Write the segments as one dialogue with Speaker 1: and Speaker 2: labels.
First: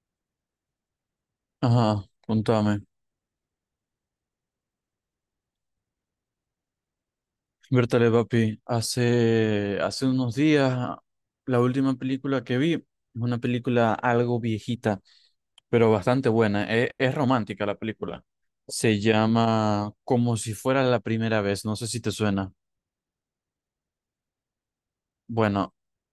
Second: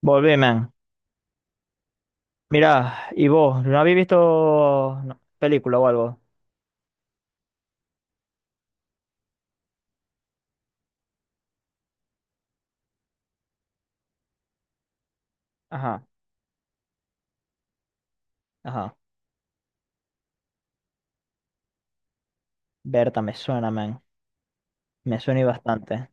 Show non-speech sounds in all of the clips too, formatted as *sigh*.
Speaker 1: Volvé, man.
Speaker 2: Ajá, contame.
Speaker 1: Mirá, ¿y vos? ¿No habéis visto no, película o algo?
Speaker 2: Bertale, papi, hace unos días, la última película que vi es una película algo viejita, pero
Speaker 1: Ajá,
Speaker 2: bastante buena. Es romántica la película.
Speaker 1: ajá.
Speaker 2: Se llama Como si fuera la primera vez. No sé si te suena.
Speaker 1: Berta, me suena, man. Me suena y
Speaker 2: Bueno,
Speaker 1: bastante.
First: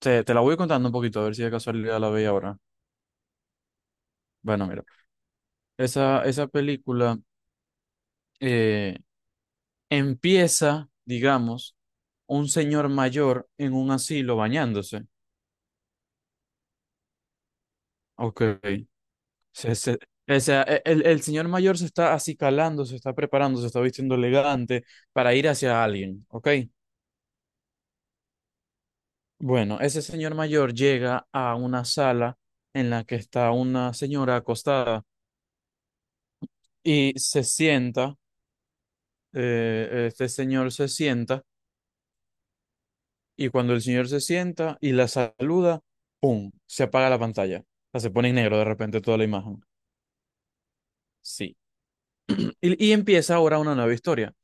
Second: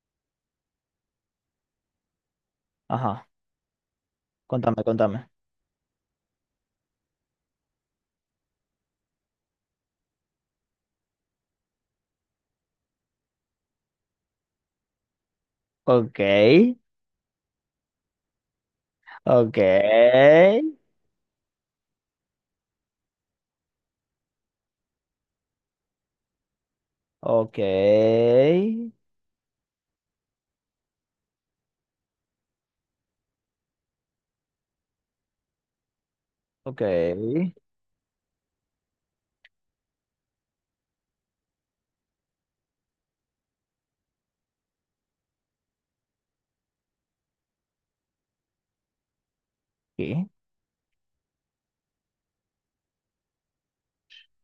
Speaker 2: te la voy contando un poquito, a ver si de casualidad la veis ahora.
Speaker 1: Ajá,
Speaker 2: Bueno,
Speaker 1: contame,
Speaker 2: mira,
Speaker 1: contame.
Speaker 2: esa película eh, empieza, digamos, un señor mayor en un asilo bañándose.
Speaker 1: Ok,
Speaker 2: Ok.
Speaker 1: ok,
Speaker 2: Se- se- o sea, el señor mayor se está acicalando, se está preparando, se está vistiendo elegante para ir hacia alguien, ¿ok?
Speaker 1: ok,
Speaker 2: Bueno, ese señor mayor llega a una sala en la que está una señora acostada y se
Speaker 1: ok.
Speaker 2: sienta. Este señor se sienta, y cuando el señor se sienta y la saluda, ¡pum! Se apaga la pantalla. O sea, se pone en negro de repente toda la imagen.
Speaker 1: Sí.
Speaker 2: Sí. Y empieza ahora una nueva historia.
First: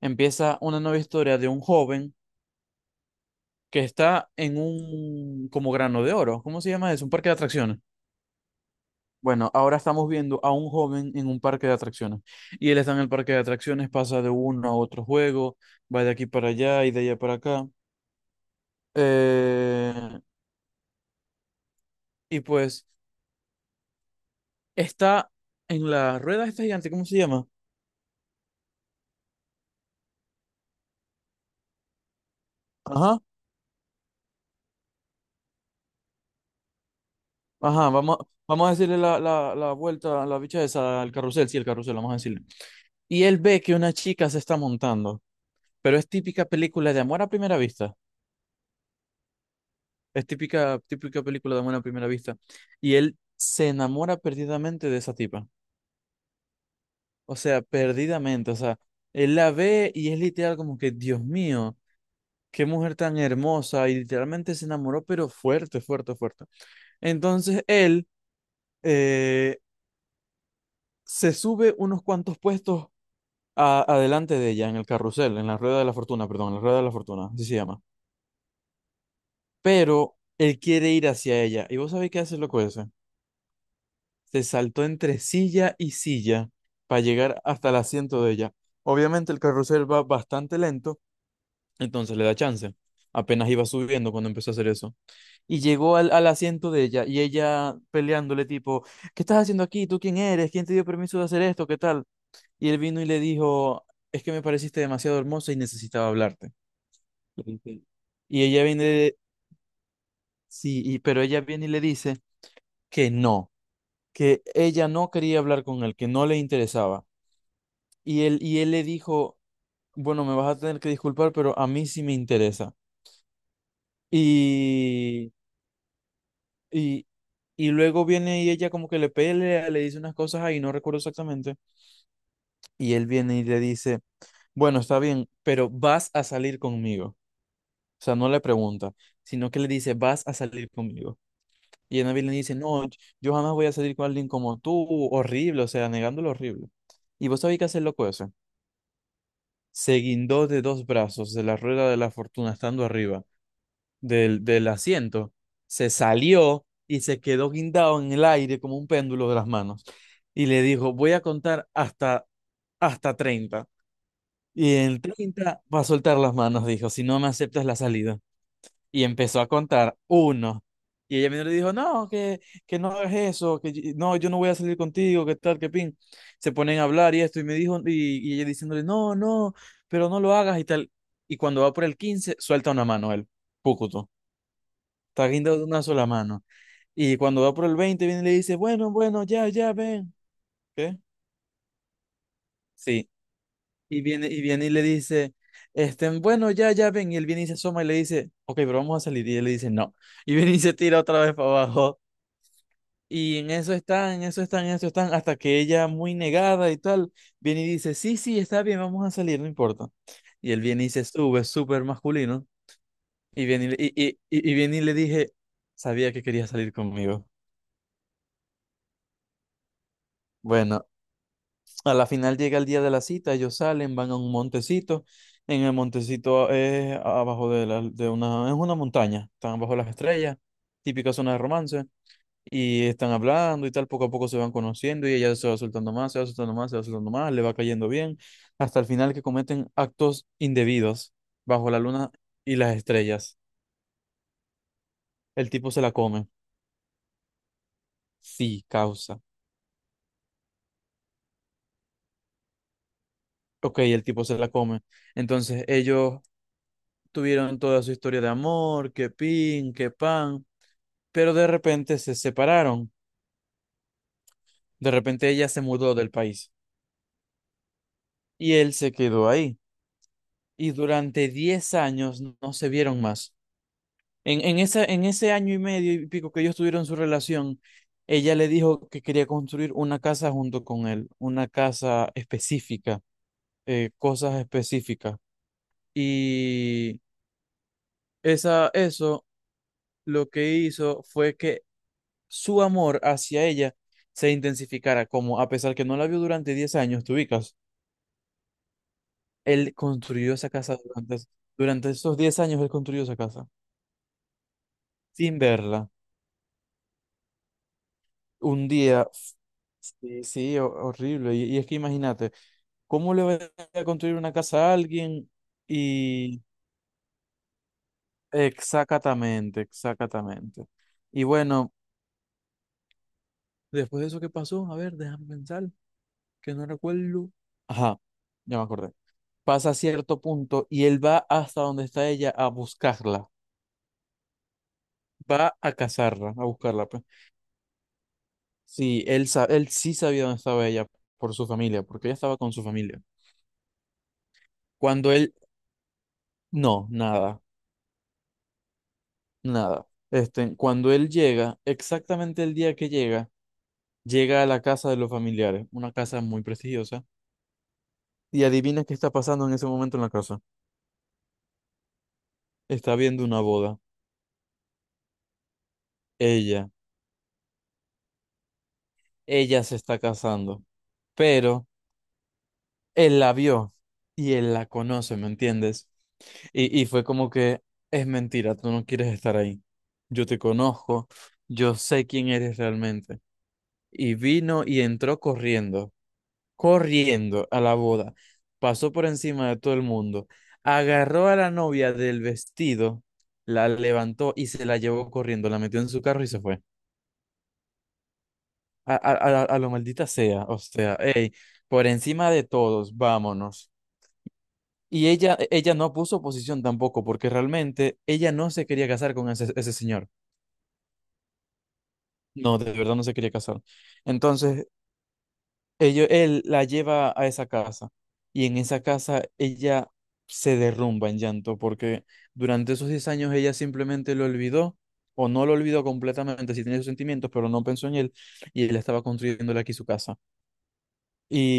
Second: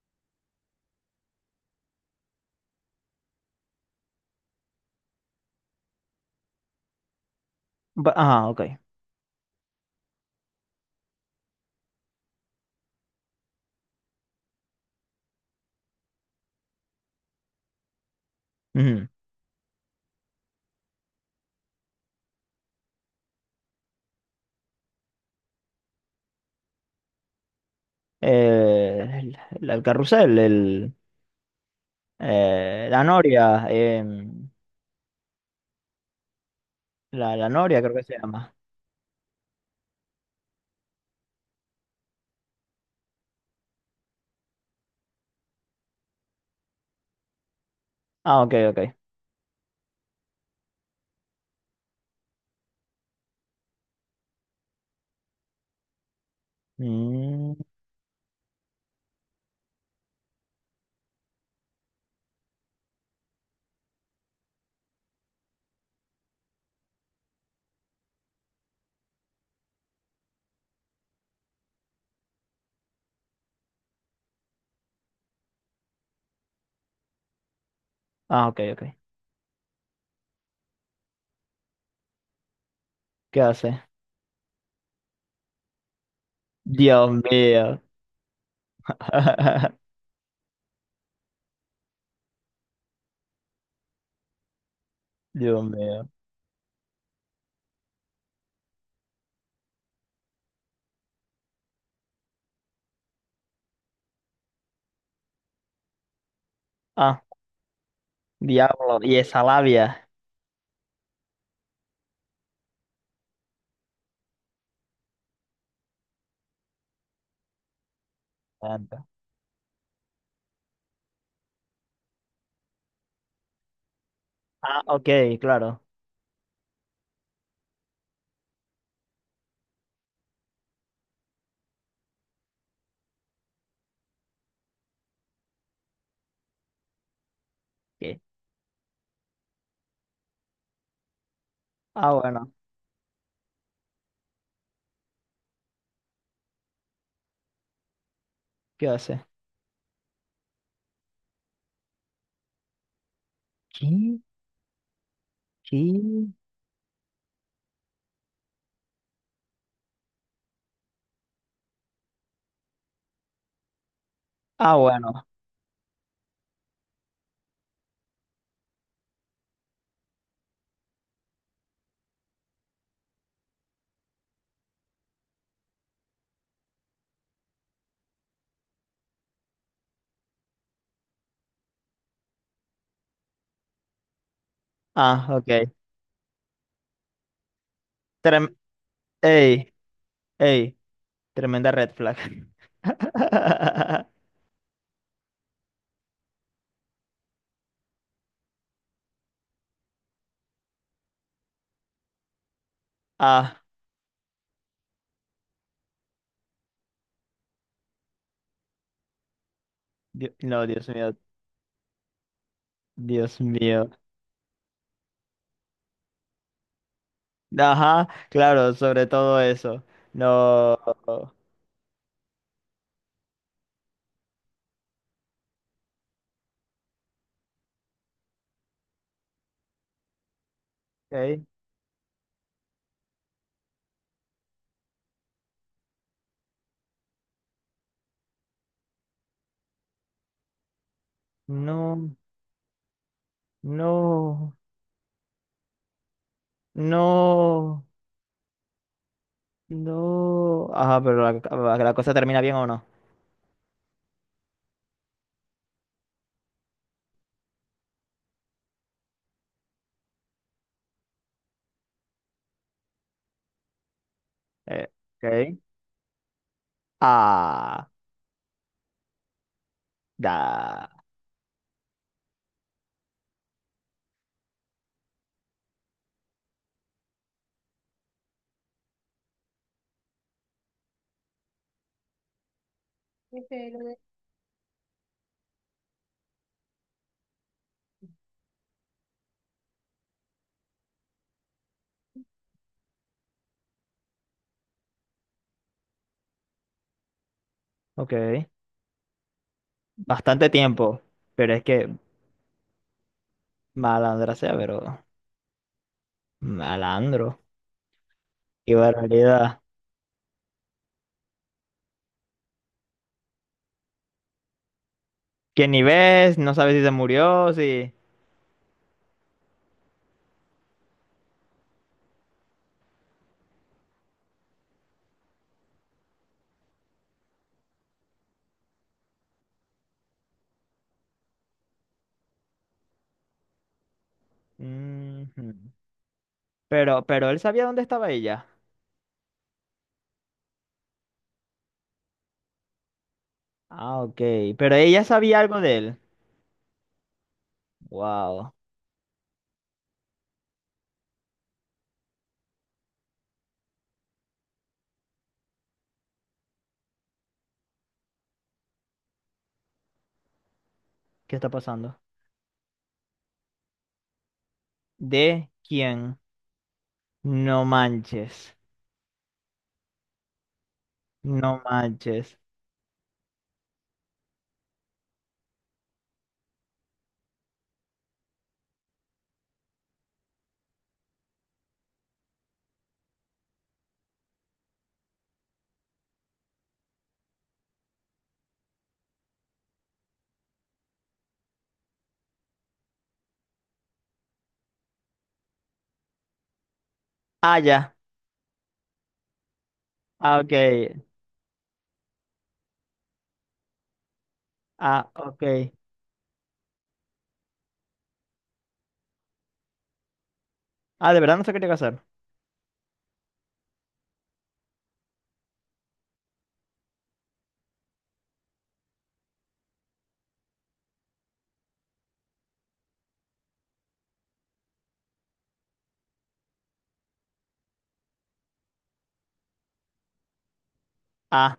Speaker 2: Empieza una nueva historia de un joven que está en un como grano de oro. ¿Cómo se llama eso? Un parque de atracciones.
Speaker 1: Ba- Ajá, ok.
Speaker 2: Bueno, ahora estamos viendo a un joven en un parque de atracciones. Y él está en el parque de atracciones, pasa de uno a otro juego, va de aquí para allá y de allá para acá.
Speaker 1: Ujú.
Speaker 2: Eh, y pues está en la rueda esta gigante, ¿cómo se llama?
Speaker 1: El, el carrusel, el, la
Speaker 2: Ajá,
Speaker 1: noria, la, la noria
Speaker 2: ajá,
Speaker 1: creo que se
Speaker 2: vamos,
Speaker 1: llama.
Speaker 2: vamos a decirle la vuelta, la bicha esa, al carrusel, sí, el carrusel, vamos a decirle. Y él ve que una chica se está montando, pero es típica película de amor a primera vista.
Speaker 1: Ah, ok, ok.
Speaker 2: Es típica, típica película de amor a primera vista. Y él se enamora perdidamente de esa tipa. O
Speaker 1: Mm,
Speaker 2: sea, perdidamente. O sea, él la ve y es literal como que, Dios mío, qué mujer tan hermosa. Y literalmente se enamoró, pero fuerte, fuerte, fuerte. Entonces él eh, se sube unos cuantos puestos adelante de ella en el carrusel, en la rueda de la fortuna, perdón, en la rueda de la fortuna, así se llama.
Speaker 1: ah, ok, ok.
Speaker 2: Pero él quiere ir hacia ella. ¿Y vos sabés qué hace el loco ese?
Speaker 1: ¿Qué hace?
Speaker 2: Se saltó entre silla y silla para
Speaker 1: Dios
Speaker 2: llegar hasta el
Speaker 1: mío.
Speaker 2: asiento de ella. Obviamente el carrusel
Speaker 1: *laughs*
Speaker 2: va bastante lento, entonces le da chance. Apenas iba subiendo cuando empezó a hacer eso. Y
Speaker 1: Dios
Speaker 2: llegó
Speaker 1: mío.
Speaker 2: al asiento de ella, y ella peleándole tipo, ¿qué estás haciendo aquí? ¿Tú quién eres? ¿Quién te dio permiso de hacer esto? ¿Qué tal? Y él vino y le dijo, es que me pareciste demasiado hermosa y necesitaba hablarte.
Speaker 1: Ah,
Speaker 2: Y ella
Speaker 1: diablo.
Speaker 2: viene,
Speaker 1: Y esa labia.
Speaker 2: sí, pero ella viene y le dice que no, que ella no quería hablar con él, que no le interesaba. Y él le
Speaker 1: Anda.
Speaker 2: dijo, bueno, me vas a tener que disculpar, pero a mí sí me interesa.
Speaker 1: Ah, ok,
Speaker 2: Y,
Speaker 1: claro.
Speaker 2: y, y luego viene y ella como que le pelea, le dice unas cosas ahí, no recuerdo exactamente. Y él viene y le dice, bueno, está bien, pero vas a salir conmigo. O sea,
Speaker 1: Ok.
Speaker 2: no le pregunta, sino que le dice, vas a salir conmigo. Y
Speaker 1: Ah,
Speaker 2: Annabelle le
Speaker 1: bueno.
Speaker 2: dice, no, yo jamás voy a salir con alguien como tú, horrible, o sea, negándolo horrible. Y vos sabés qué hace el loco ese.
Speaker 1: ¿Qué hace?
Speaker 2: Se guindó de dos brazos de la rueda de la fortuna estando arriba
Speaker 1: ¿Qué?
Speaker 2: del asiento,
Speaker 1: ¿Qué?
Speaker 2: se salió y se quedó guindado en el aire como un péndulo de las manos. Y le dijo, voy a contar hasta 30. Y
Speaker 1: Ah,
Speaker 2: en
Speaker 1: bueno.
Speaker 2: 30 va a soltar las manos, dijo, si no me aceptas la salida. Y empezó a contar uno. Y ella mismo le dijo, no, que no hagas eso, que no, yo no voy a salir contigo, que tal, que pin. Se ponen a hablar y esto, y me dijo, y ella diciéndole, no, no, pero no lo hagas y tal. Y cuando va por el 15 suelta una mano él, púcuto.
Speaker 1: Ah,
Speaker 2: Está guindado de
Speaker 1: ok.
Speaker 2: una sola mano. Y cuando va por el 20 viene y le
Speaker 1: Trem-
Speaker 2: dice, bueno, bueno, ya,
Speaker 1: ey,
Speaker 2: ya, ven.
Speaker 1: ey.
Speaker 2: ¿Qué?
Speaker 1: Tremenda red flag.
Speaker 2: Sí. Y
Speaker 1: *laughs*
Speaker 2: viene, y viene y le dice, este, bueno, ya, ya, ven. Y él viene y se asoma y le dice, ok, pero vamos a salir. Y él le dice, no. Y viene y se tira otra vez para abajo. Y en
Speaker 1: Ah,
Speaker 2: eso están, en eso están, en eso están, hasta que ella, muy negada y tal, viene y dice, sí, sí, está bien, vamos a salir, no importa.
Speaker 1: Dios-
Speaker 2: Y él
Speaker 1: no,
Speaker 2: viene
Speaker 1: Dios
Speaker 2: y se
Speaker 1: mío.
Speaker 2: sube, súper masculino.
Speaker 1: Dios
Speaker 2: Y viene y, le-
Speaker 1: mío.
Speaker 2: y, y, y y viene y le dije, sabía que quería salir conmigo.
Speaker 1: Ajá, claro, sobre todo eso. No.
Speaker 2: Bueno, a la final llega el día de la cita, ellos salen, van a un montecito. En el montecito es abajo de, la, de una, es una montaña, están bajo las estrellas, típica zona de
Speaker 1: Ok.
Speaker 2: romance, y están hablando y tal, poco a poco se van conociendo y ella se va soltando más, se va soltando más, se va soltando más, le va cayendo bien, hasta el final que cometen actos indebidos bajo la luna
Speaker 1: No.
Speaker 2: y las estrellas.
Speaker 1: No.
Speaker 2: El tipo se la come,
Speaker 1: No.
Speaker 2: sí, causa.
Speaker 1: No. Ajá, pero la cosa termina bien o no.
Speaker 2: Ok, el tipo se la come. Entonces ellos tuvieron toda su historia de amor, que pin, que pan, pero de repente se separaron.
Speaker 1: Eh,
Speaker 2: De repente ella
Speaker 1: ok.
Speaker 2: se mudó del país
Speaker 1: Ah,
Speaker 2: y él se quedó ahí. Y
Speaker 1: da.
Speaker 2: durante 10 años no se vieron más. En ese año y medio y pico que ellos tuvieron su relación, ella le dijo que quería construir una casa junto con él, una casa específica, cosas específicas. Y eso lo que hizo fue que su amor hacia ella se intensificara, como a pesar que no la vio durante 10 años, te ubicas,
Speaker 1: Ok.
Speaker 2: él construyó
Speaker 1: Bastante
Speaker 2: esa casa
Speaker 1: tiempo. Pero es que
Speaker 2: durante esos 10 años, él construyó esa casa
Speaker 1: malandra sea, pero
Speaker 2: sin verla.
Speaker 1: malandro.
Speaker 2: Un
Speaker 1: Qué
Speaker 2: día,
Speaker 1: barbaridad.
Speaker 2: sí, sí, horrible. Y es que imagínate, ¿cómo le va a construir una casa a alguien?
Speaker 1: Que ni ves,
Speaker 2: Y
Speaker 1: no sabes si se murió, si.
Speaker 2: exactamente, exactamente. Y bueno, después de eso que pasó, a ver, déjame pensar, que no recuerdo. Ajá, ya me acordé. Pasa a cierto punto y él va hasta donde está ella a buscarla, va
Speaker 1: Ujú.
Speaker 2: a cazarla, a buscarla, pues.
Speaker 1: Pero él sabía dónde estaba ella.
Speaker 2: Sí, él sí sabía dónde estaba ella por su familia, porque ella estaba con su familia.
Speaker 1: Ah, ok. Pero ella
Speaker 2: Cuando él,
Speaker 1: sabía algo de él.
Speaker 2: no, nada,
Speaker 1: Wow.
Speaker 2: nada. Este, cuando él llega, exactamente el día que llega, llega a la casa de los familiares, una casa muy prestigiosa, y adivina qué está pasando en ese momento en la casa.
Speaker 1: ¿Qué está pasando?
Speaker 2: Está viendo una boda,
Speaker 1: ¿De quién?
Speaker 2: ella,
Speaker 1: No manches.
Speaker 2: ella se está casando,
Speaker 1: No
Speaker 2: pero
Speaker 1: manches.
Speaker 2: él la vio y él la conoce, ¿me entiendes? Y fue como que es mentira, tú no quieres estar ahí. Yo te conozco, yo sé quién eres realmente. Y vino y entró corriendo, corriendo a la boda. Pasó por encima de todo el mundo, agarró a la novia del vestido, la levantó y se la llevó corriendo, la metió en su carro y se fue.
Speaker 1: Ah, ya.
Speaker 2: A, a, a lo maldita
Speaker 1: Ah,
Speaker 2: sea,
Speaker 1: ok.
Speaker 2: o sea, hey, por encima de todos, vámonos. Y
Speaker 1: Ah,
Speaker 2: ella, e,
Speaker 1: ok.
Speaker 2: ella no puso oposición tampoco, porque realmente ella no se quería casar con ese señor.
Speaker 1: Ah, de verdad no se quería casar.
Speaker 2: No, de verdad no se quería casar. Entonces, él la lleva a esa casa, y en esa casa ella se derrumba en llanto, porque durante esos 10 años ella simplemente lo olvidó, o no lo olvidó completamente, sí tenía sus sentimientos, pero no pensó en él, y él estaba construyéndole aquí su casa.
Speaker 1: Ah,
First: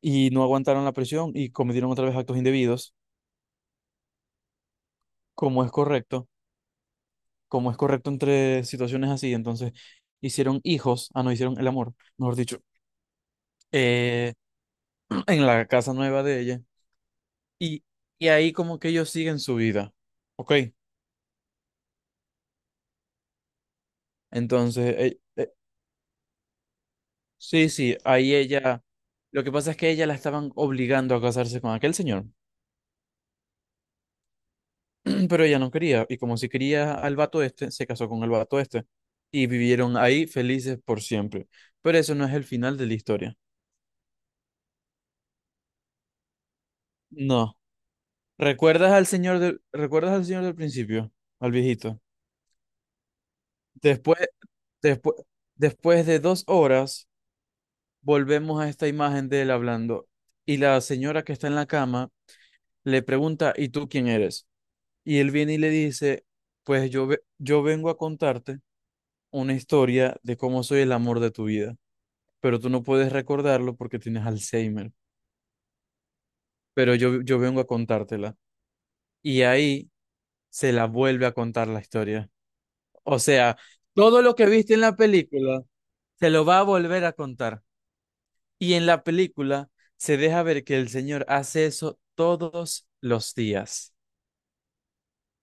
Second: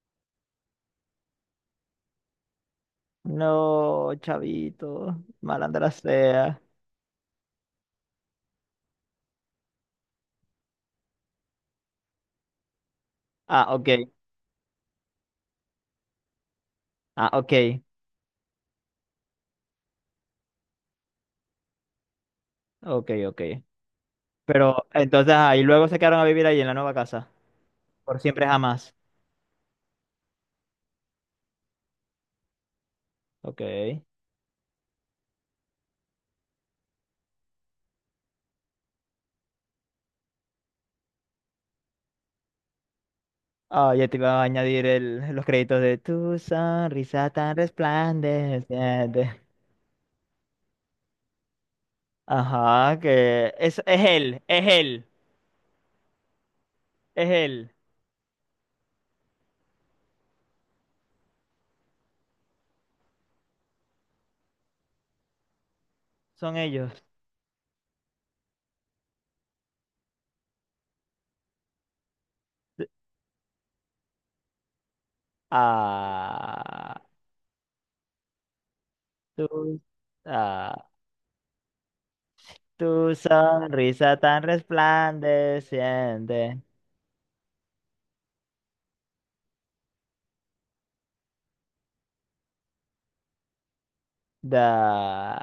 Speaker 2: Y no aguantaron la presión y cometieron otra vez actos indebidos,
Speaker 1: no, chavito.
Speaker 2: como es
Speaker 1: Malandra
Speaker 2: correcto,
Speaker 1: sea.
Speaker 2: entre situaciones así. Entonces, hicieron hijos, ah, no, hicieron el amor, mejor dicho,
Speaker 1: Ah, ok.
Speaker 2: eh, *clears throat* en la casa nueva de ella.
Speaker 1: Ah, ok.
Speaker 2: Y, y ahí como que ellos siguen su vida, ¿ok?
Speaker 1: Ok, ok. Pero
Speaker 2: Entonces,
Speaker 1: entonces ahí luego se quedaron a vivir ahí en la nueva casa.
Speaker 2: sí, sí,
Speaker 1: Por
Speaker 2: ahí
Speaker 1: siempre
Speaker 2: ella,
Speaker 1: jamás.
Speaker 2: lo que pasa es que ella la estaban obligando a casarse con aquel señor,
Speaker 1: Ok.
Speaker 2: *clears throat* pero ella no quería, y como si quería al vato este, se casó con el vato este, y vivieron ahí felices por siempre. Pero eso no es el final de la historia.
Speaker 1: Ah, ya te iba a añadir el, los créditos de tu sonrisa tan
Speaker 2: No.
Speaker 1: resplandeciente.
Speaker 2: Recuerdas al señor del principio? Al viejito.
Speaker 1: Ajá, que es
Speaker 2: Después,
Speaker 1: él, es él,
Speaker 2: después, Después de 2 horas,
Speaker 1: es él.
Speaker 2: volvemos a esta imagen de él hablando. Y la señora que está en la cama le pregunta, ¿y tú quién eres? Y él viene y le dice,
Speaker 1: Son
Speaker 2: pues
Speaker 1: ellos.
Speaker 2: yo vengo a contarte una historia de cómo soy el amor de tu vida, pero tú no puedes recordarlo porque tienes Alzheimer, pero
Speaker 1: Ah,
Speaker 2: yo vengo a contártela. Y
Speaker 1: tú.
Speaker 2: ahí se la
Speaker 1: Ah.
Speaker 2: vuelve a contar la historia.
Speaker 1: Tu
Speaker 2: O sea,
Speaker 1: sonrisa
Speaker 2: todo lo
Speaker 1: tan
Speaker 2: que viste en la película se lo va
Speaker 1: resplandeciente.
Speaker 2: a volver a contar. Y en la película se deja ver que el señor hace eso todos los días
Speaker 1: Da,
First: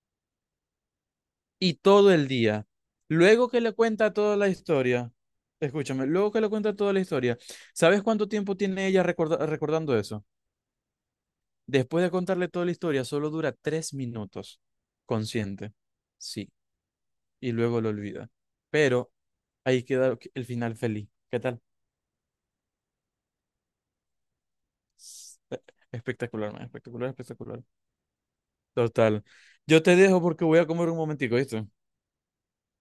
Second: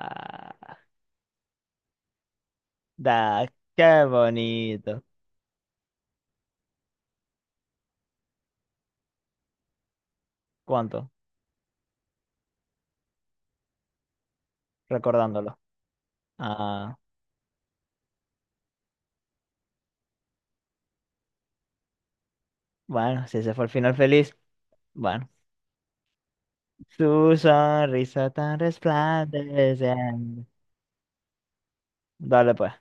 Speaker 2: y todo el día.
Speaker 1: da,
Speaker 2: Luego que le
Speaker 1: qué
Speaker 2: cuenta toda la
Speaker 1: bonito.
Speaker 2: historia, escúchame, luego que le cuenta toda la historia, ¿sabes cuánto tiempo tiene ella recordando eso?
Speaker 1: ¿Cuánto?
Speaker 2: Después de contarle toda la historia, solo dura 3 minutos,
Speaker 1: Recordándolo.
Speaker 2: consciente. Sí,
Speaker 1: Ah,
Speaker 2: y luego lo olvida. Pero ahí queda el final feliz. ¿Qué tal?
Speaker 1: bueno, si ese fue el final feliz, bueno.
Speaker 2: Espectacular, man,
Speaker 1: Tu
Speaker 2: espectacular, espectacular.
Speaker 1: sonrisa tan
Speaker 2: Total. Yo te dejo porque
Speaker 1: resplandeciente.
Speaker 2: voy a comer un momentico, ¿viste?
Speaker 1: Dale pues.